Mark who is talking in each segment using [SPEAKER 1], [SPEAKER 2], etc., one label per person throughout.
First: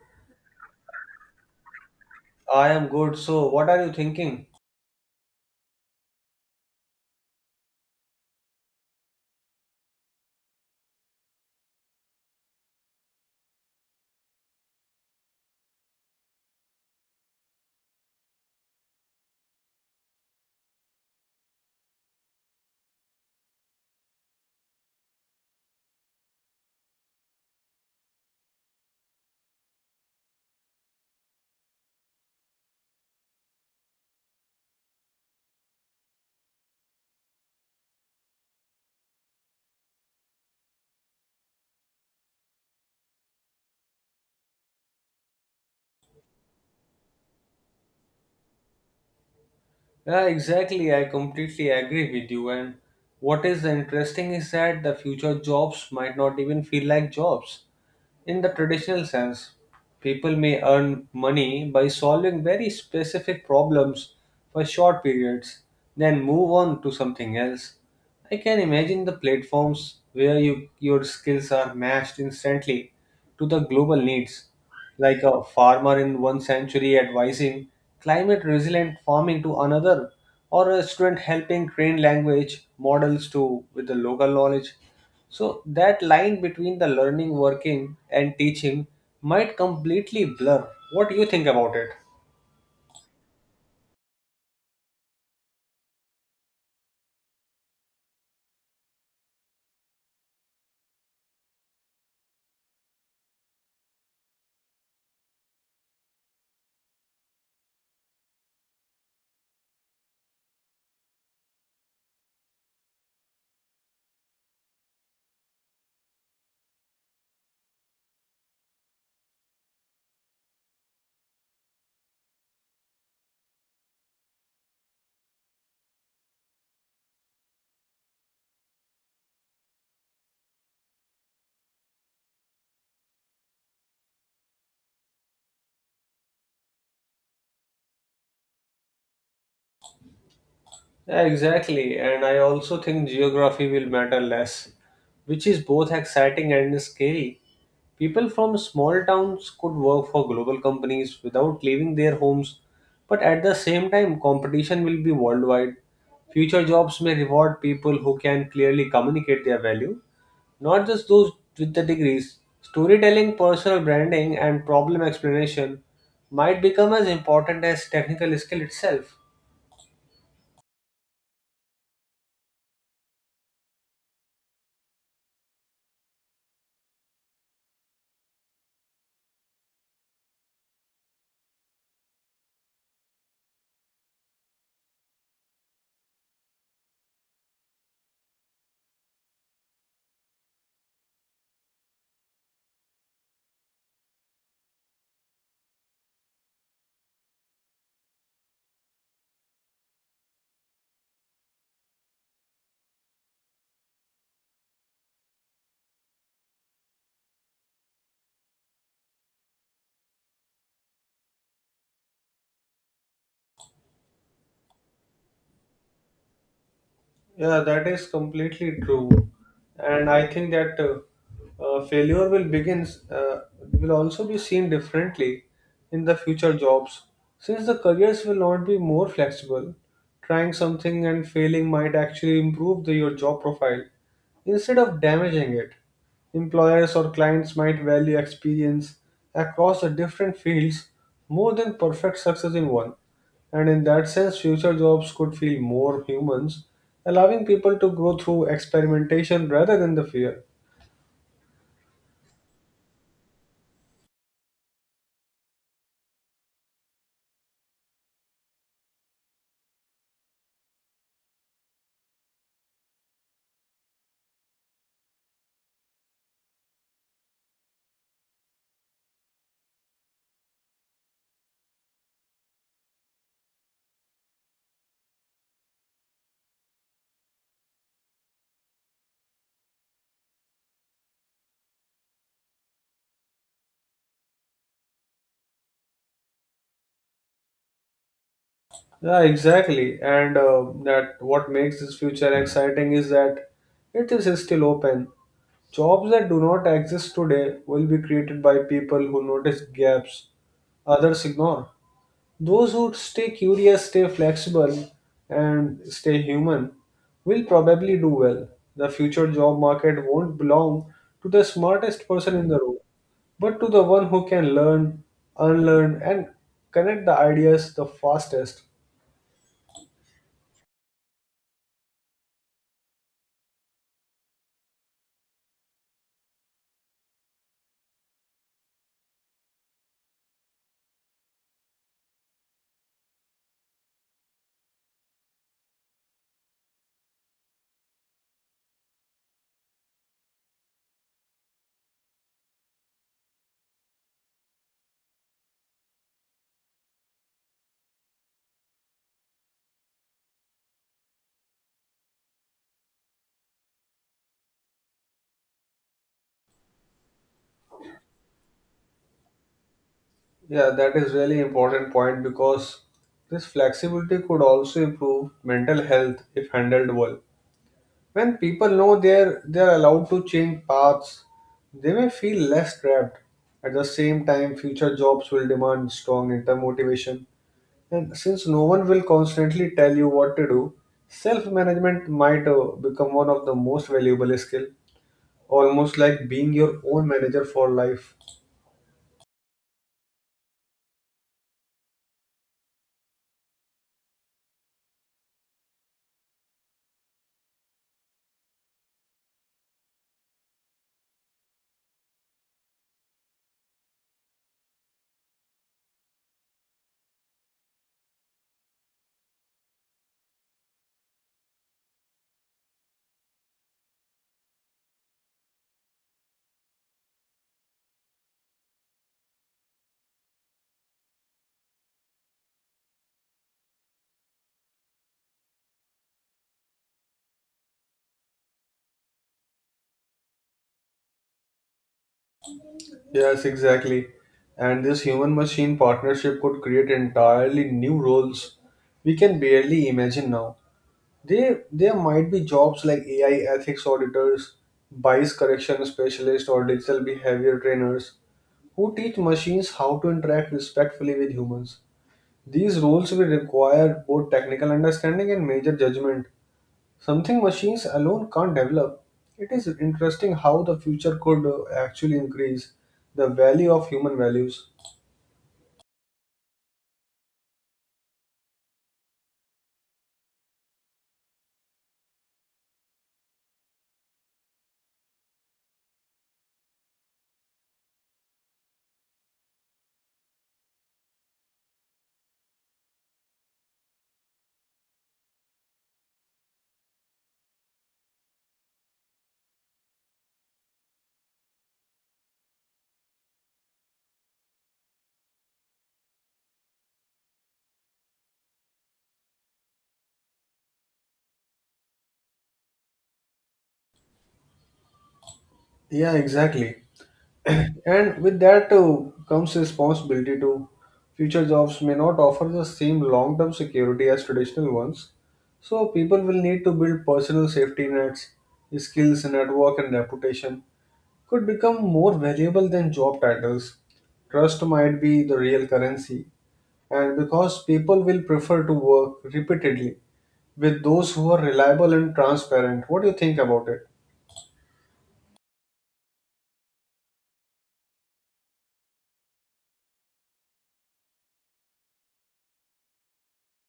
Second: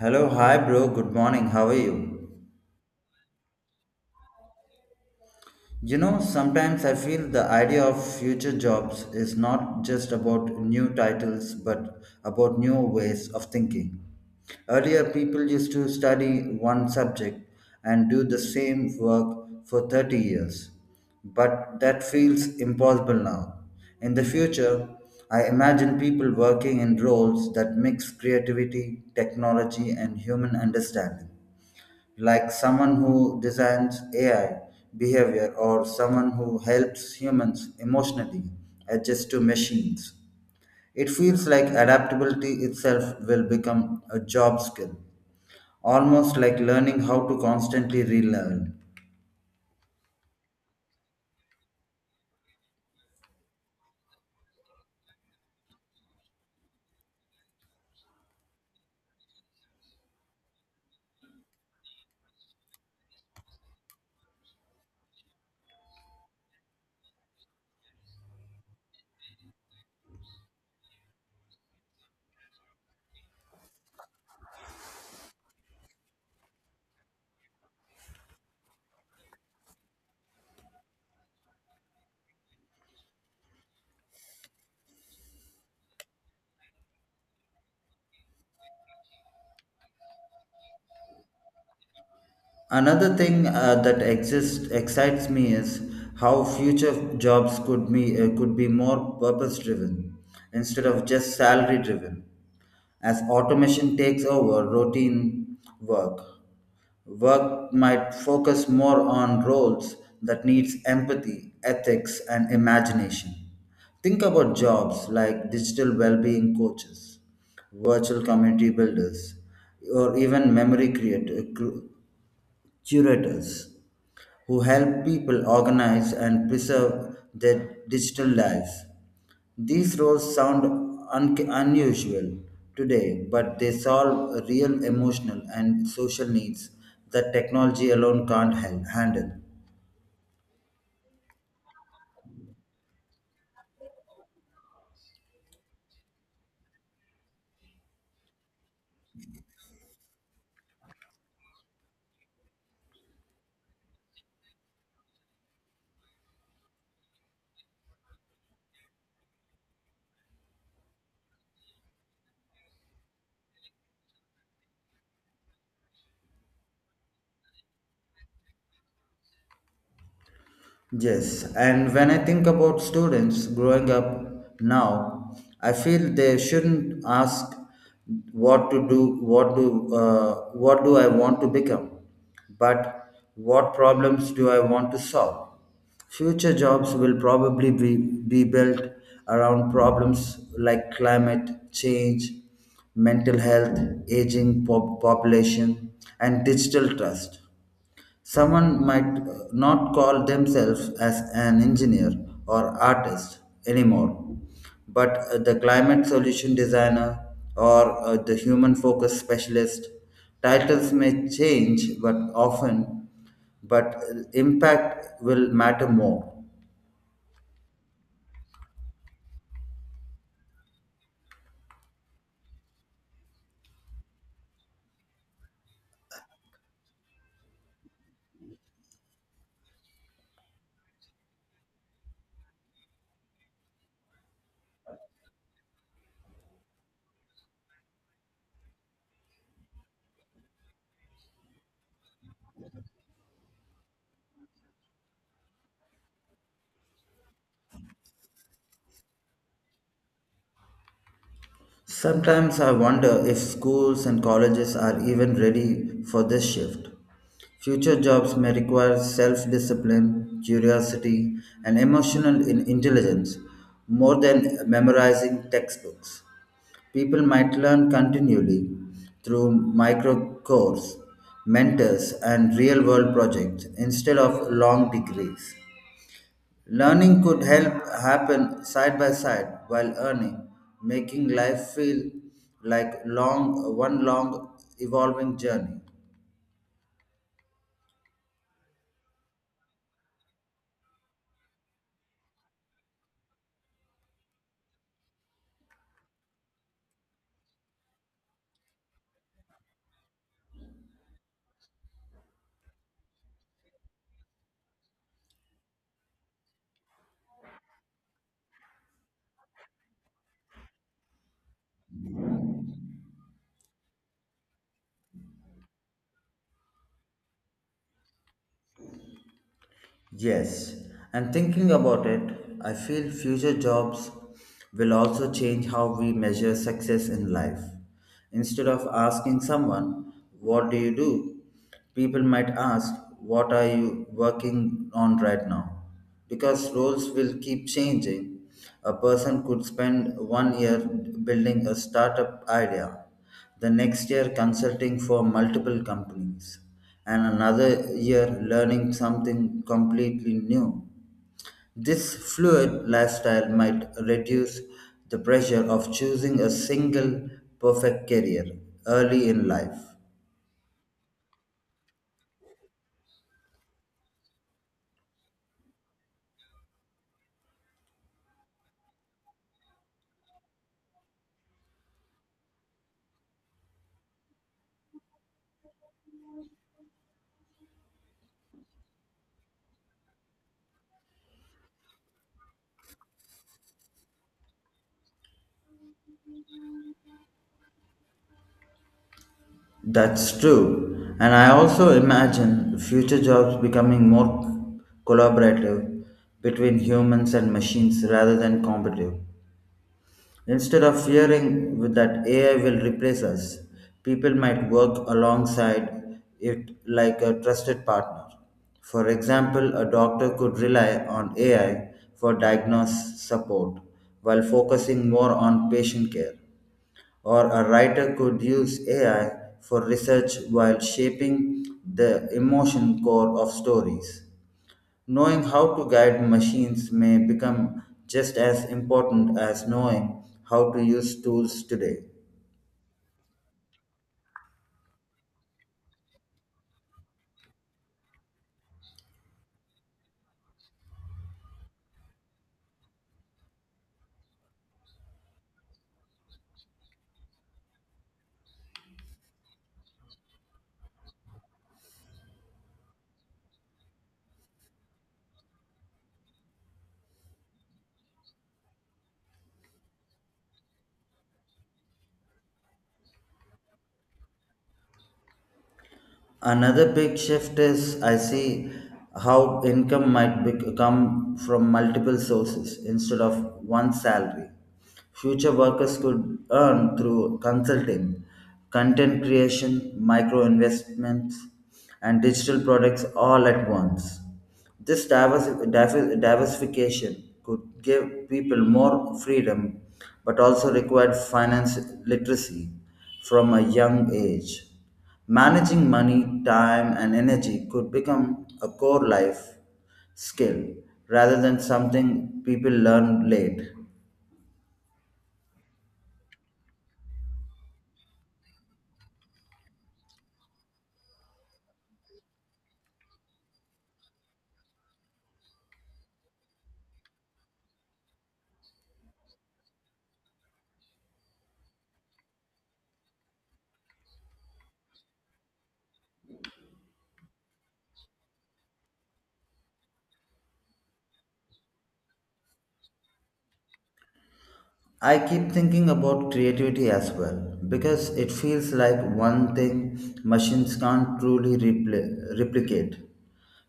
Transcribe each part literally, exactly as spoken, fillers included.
[SPEAKER 1] Hello, hi bro, good morning, how are you?
[SPEAKER 2] I am good. So, what are you thinking?
[SPEAKER 1] You know, sometimes I feel the idea of future jobs is not just about new titles but about new ways of thinking. Earlier, people used to study one subject and do the same work for thirty years, but that feels impossible now. In the future, I imagine people working in roles that mix creativity, technology, and human understanding like someone who designs A I behavior or someone who helps humans emotionally adjust to machines. It feels like adaptability itself will become a job skill, almost like learning how to constantly relearn.
[SPEAKER 2] Yeah, exactly. I completely agree with you. And what is interesting is that the future jobs might not even feel like jobs in the traditional sense. People may earn money by solving very specific problems for short periods, then move on to something else. I can imagine the platforms where you, your skills are matched instantly to the global needs like a farmer in one century advising climate resilient farming to another, or a student helping train language models to with the local knowledge. So that line between the learning, working, and teaching might completely blur. What do you think about it?
[SPEAKER 1] Another thing uh, that exists excites me is how future jobs could be uh, could be more purpose driven instead of just salary driven as automation takes over routine work. Work might focus more on roles that needs empathy, ethics and imagination. Think about jobs like digital well-being coaches, virtual community builders, or even memory creator, cu- curators who help people organize and preserve their digital lives. These roles sound un- unusual today, but they solve real emotional and social needs that technology alone can't hel- handle.
[SPEAKER 2] Yeah, exactly. And I also think geography will matter less, which is both exciting and scary. People from small towns could work for global companies without leaving their homes, but at the same time, competition will be worldwide. Future jobs may reward people who can clearly communicate their value, not just those with the degrees. Storytelling, personal branding, and problem explanation might become as important as technical skill itself.
[SPEAKER 1] Yes, and when I think about students growing up now, I feel they shouldn't ask what to do, what do, uh, what do I want to become, but what problems do I want to solve. Future jobs will probably be, be built around problems like climate change, mental health, aging pop- population, and digital trust. Someone might uh, not call themselves as an engineer or artist anymore, but uh, the climate solution designer or uh, the human focus specialist. Titles may change, but often, but uh, impact will matter more.
[SPEAKER 2] Yeah, that is completely true. And I think that uh, uh, failure will begin, uh, will also be seen differently in the future jobs. Since the careers will not be more flexible, trying something and failing might actually improve the, your job profile instead of damaging it. Employers or clients might value experience across the different fields more than perfect success in one. And in that sense, future jobs could feel more humans, allowing people to grow through experimentation rather than the fear.
[SPEAKER 1] Sometimes I wonder if schools and colleges are even ready for this shift. Future jobs may require self discipline, curiosity, and emotional in- intelligence more than memorizing textbooks. People might learn continually through micro course, mentors, and real world projects instead of long degrees. Learning could help happen side by side while earning, making life feel like long one long evolving journey.
[SPEAKER 2] Yeah, exactly. And uh, that what makes this future exciting is that it is still open. Jobs that do not exist today will be created by people who notice gaps others ignore. Those who stay curious, stay flexible, and stay human will probably do well. The future job market won't belong to the smartest person in the room, but to the one who can learn, unlearn, and connect the ideas the fastest.
[SPEAKER 1] Yes, and thinking about it, I feel future jobs will also change how we measure success in life. Instead of asking someone, "What do you do?" people might ask, "What are you working on right now?" Because roles will keep changing. A person could spend one year building a startup idea, the next year consulting for multiple companies, and another year learning something completely new. This fluid lifestyle might reduce the pressure of choosing a single perfect career early in life.
[SPEAKER 2] Yeah, that is really important point because this flexibility could also improve mental health if handled well. When people know they're they're allowed to change paths, they may feel less trapped. At the same time, future jobs will demand strong inner motivation, and since no one will constantly tell you what to do, self-management might uh, become one of the most valuable skill, almost like being your own manager for life.
[SPEAKER 1] That's true. And I also imagine future jobs becoming more collaborative between humans and machines rather than competitive. Instead of fearing with that A I will replace us, people might work alongside it like a trusted partner. For example, a doctor could rely on A I for diagnosis support while focusing more on patient care, or a writer could use A I for research while shaping the emotion core of stories. Knowing how to guide machines may become just as important as knowing how to use tools today.
[SPEAKER 2] Yes, exactly. And this human machine partnership could create entirely new roles we can barely imagine now. They there might be jobs like A I ethics auditors, bias correction specialists, or digital behavior trainers who teach machines how to interact respectfully with humans. These roles will require both technical understanding and major judgment, something machines alone can't develop. It is interesting how the future could uh, actually increase the value of human values.
[SPEAKER 1] Another big shift is I see how income might bec- come from multiple sources instead of one salary. Future workers could earn through consulting, content creation, micro investments, and digital products all at once. This diversi- diver- diversification could give people more freedom but also required finance literacy from a young age. Managing money, time, and energy could become a core life skill rather than something people learn late.
[SPEAKER 2] Yeah, exactly. And with that, uh, comes responsibility. To future jobs may not offer the same long term security as traditional ones, so people will need to build personal safety nets. Skills, network, and reputation could become more valuable than job titles. Trust might be the real currency, and because people will prefer to work repeatedly with those who are reliable and transparent. What do you think about it?
[SPEAKER 1] I keep thinking about creativity as well because it feels like one thing machines can't truly repli- replicate.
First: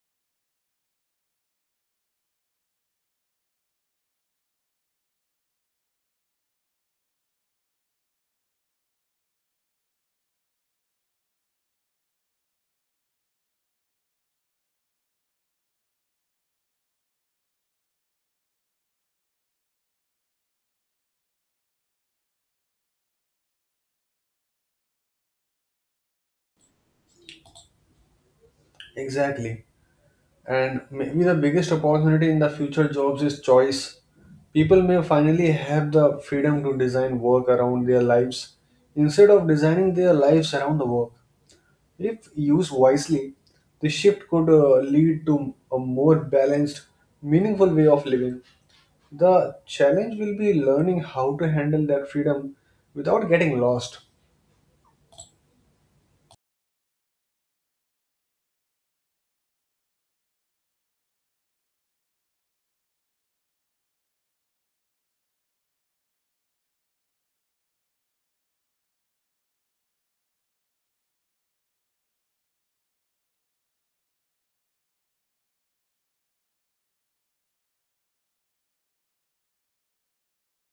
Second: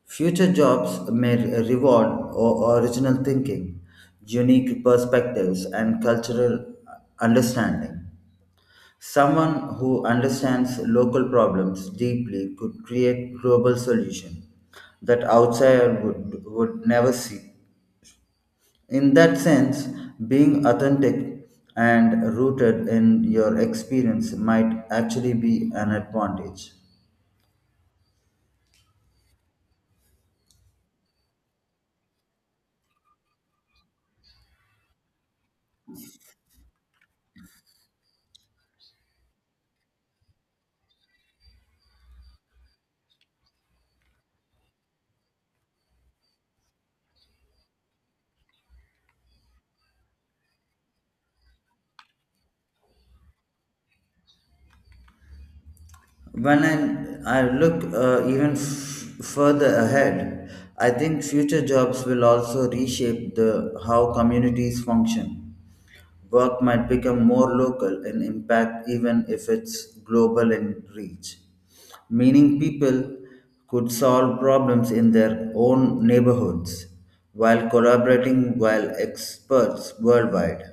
[SPEAKER 1] Future jobs may reward o- original thinking, unique perspectives, and cultural understanding. Someone who understands local problems deeply could create global solutions that outsiders would, would never see. In that sense, being authentic and rooted in your experience might actually be an advantage.
[SPEAKER 2] Exactly. And maybe the biggest opportunity in the future jobs is choice. People may finally have the freedom to design work around their lives instead of designing their lives around the work. If used wisely, the shift could uh, lead to a more balanced, meaningful way of living. The challenge will be learning how to handle that freedom without getting lost.
[SPEAKER 1] When I, I look uh, even f- further ahead, I think future jobs will also reshape the how communities function. Work might become more local in impact, even if it's global in reach. Meaning, people could solve problems in their own neighborhoods while collaborating while experts worldwide.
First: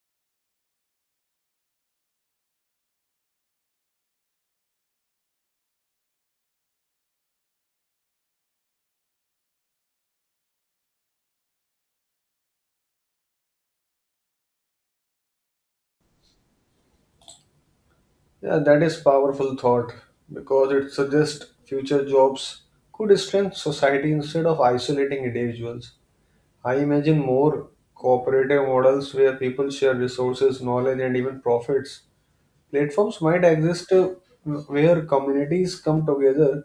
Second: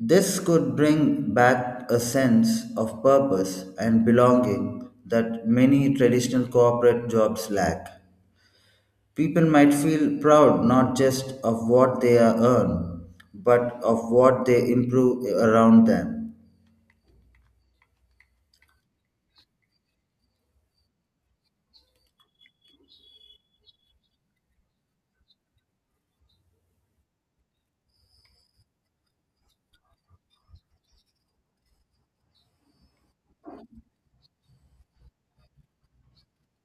[SPEAKER 1] This could bring back a sense of purpose and belonging that many traditional corporate jobs lack. People might feel proud not just of what they are earn, but of what they improve around them.
[SPEAKER 2] Yeah, that is powerful thought because it suggests future jobs could strengthen society instead of isolating individuals. I imagine more cooperative models where people share resources, knowledge, and even profits. Platforms might exist, uh, where communities come together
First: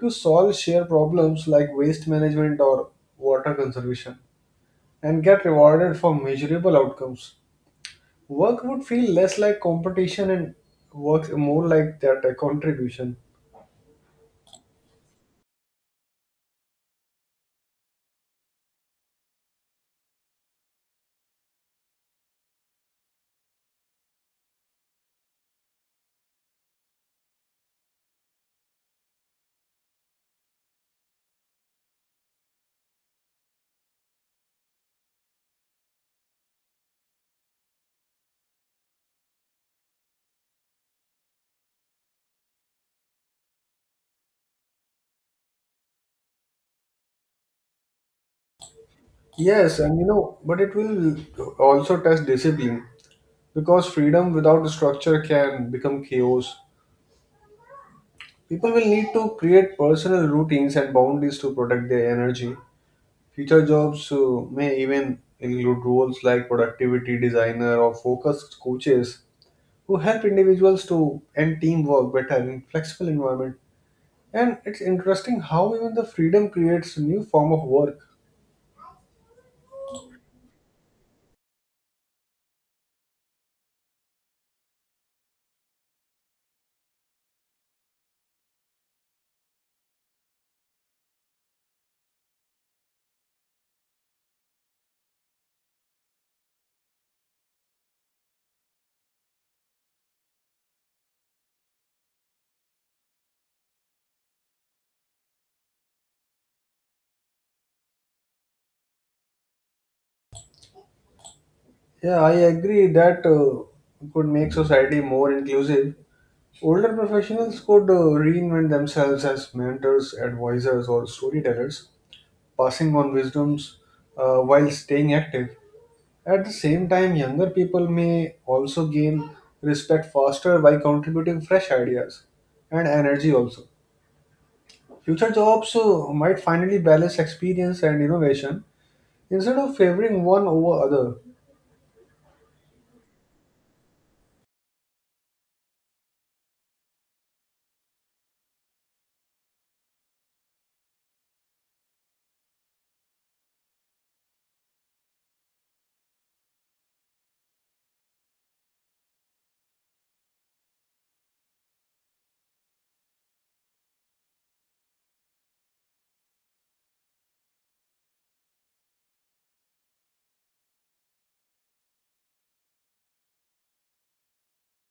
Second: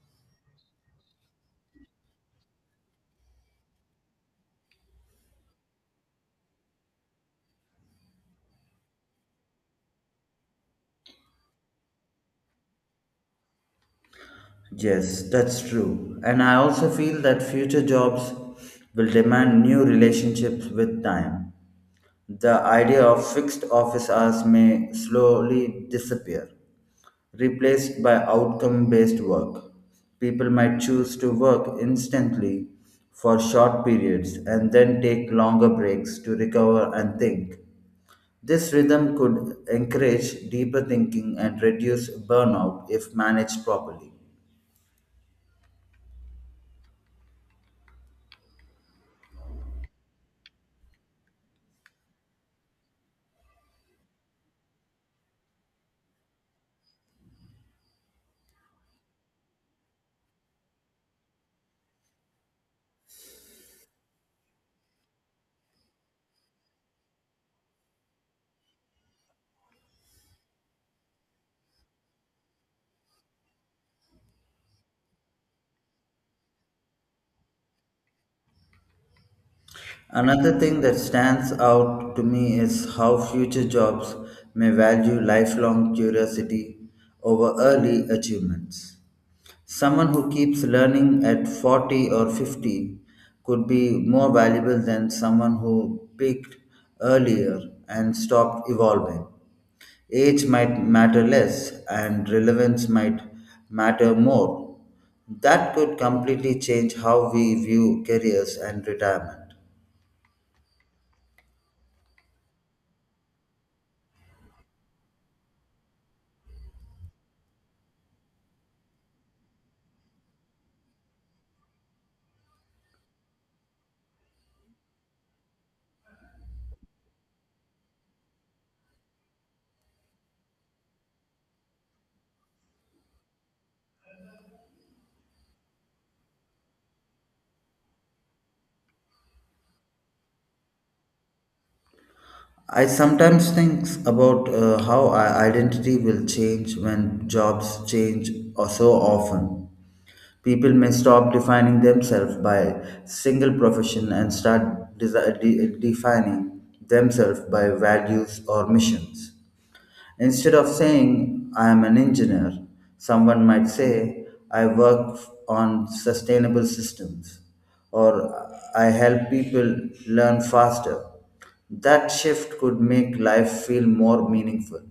[SPEAKER 2] to solve shared problems like waste management or water conservation and get rewarded for measurable outcomes. Work would feel less like competition and works more like that a contribution.
[SPEAKER 1] Yes, that's true. And I also feel that future jobs will demand new relationships with time. The idea of fixed office hours may slowly disappear, replaced by outcome based work. People might choose to work instantly for short periods and then take longer breaks to recover and think. This rhythm could encourage deeper thinking and reduce burnout if managed properly.
[SPEAKER 2] Yes, and you know, but it will also test discipline because freedom without structure can become chaos. People will need to create personal routines and boundaries to protect their energy. Future jobs uh, may even include roles like productivity designer or focused coaches who help individuals to end teamwork better in flexible environment. And it's interesting how even the freedom creates a new form of work.
[SPEAKER 1] Another thing that stands out to me is how future jobs may value lifelong curiosity over early achievements. Someone who keeps learning at forty or fifty could be more valuable than someone who peaked earlier and stopped evolving. Age might matter less and relevance might matter more. That could completely change how we view careers and retirement.
[SPEAKER 2] Yeah, I agree that uh, could make society more inclusive. Older professionals could uh, reinvent themselves as mentors, advisors, or storytellers, passing on wisdoms uh, while staying active. At the same time, younger people may also gain respect faster by contributing fresh ideas and energy also. Future jobs uh, might finally balance experience and innovation instead of favoring one over other.
[SPEAKER 1] I sometimes think about uh, how our identity will change when jobs change or so often. People may stop defining themselves by single profession and start desi de- defining themselves by values or missions. Instead of saying, "I am an engineer," someone might say, "I work on sustainable systems," or, "I help people learn faster." That shift could make life feel more meaningful.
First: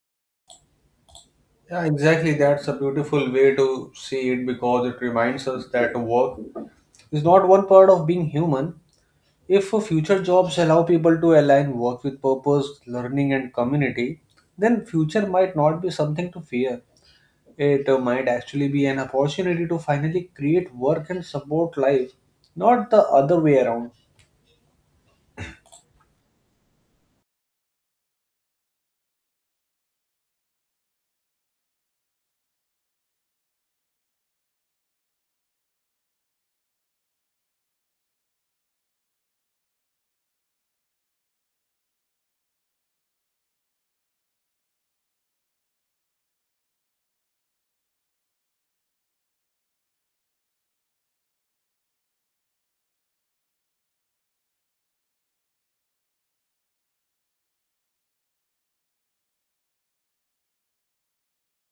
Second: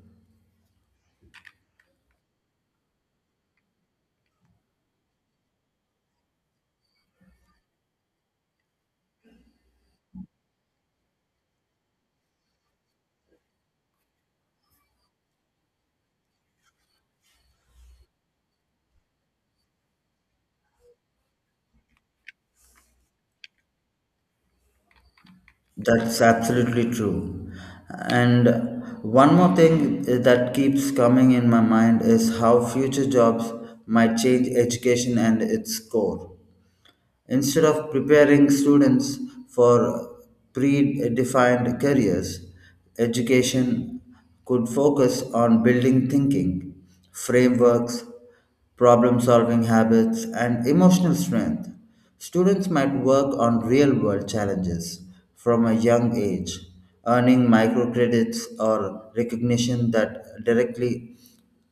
[SPEAKER 2] Yeah, exactly. That's a beautiful way to see it because it reminds us that work is not one part of being human. If future jobs allow people to align work with purpose, learning, and community, then future might not be something to fear. It uh, might actually be an opportunity to finally create work and support life, not the other way around.
[SPEAKER 1] That's absolutely true. And one more thing that keeps coming in my mind is how future jobs might change education and its core. Instead of preparing students for predefined careers, education could focus on building thinking, frameworks, problem solving habits, and emotional strength. Students might work on real world challenges from a young age, earning microcredits or recognition that directly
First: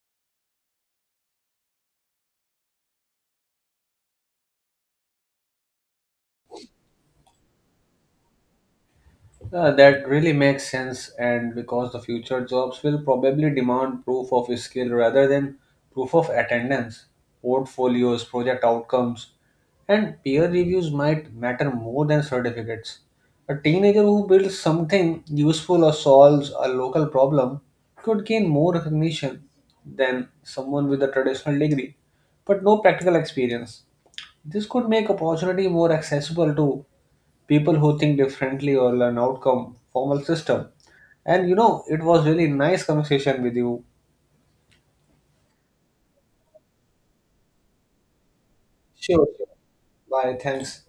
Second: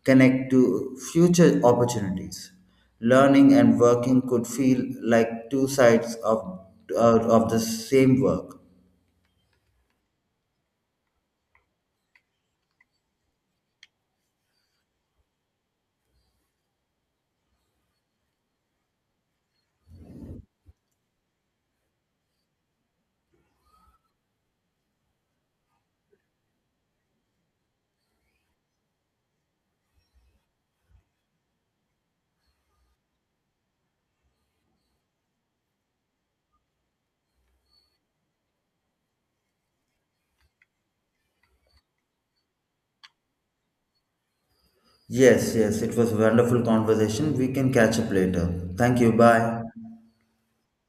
[SPEAKER 1] connect to future opportunities. Learning and working could feel like two sides of, uh, of the same work.
[SPEAKER 2] Uh, that really makes sense, and because the future jobs will probably demand proof of skill rather than proof of attendance, portfolios, project outcomes, and peer reviews might matter more than certificates. A teenager who builds something useful or solves a local problem could gain more recognition than someone with a traditional degree, but no practical experience. This could make opportunity more accessible to people who think differently or an outcome formal system. And you know, it was really nice conversation with you.
[SPEAKER 1] Yes, yes, it was a wonderful conversation. We can catch up later. Thank you.
[SPEAKER 2] Sure, sure.
[SPEAKER 1] Bye.
[SPEAKER 2] Bye. Thanks.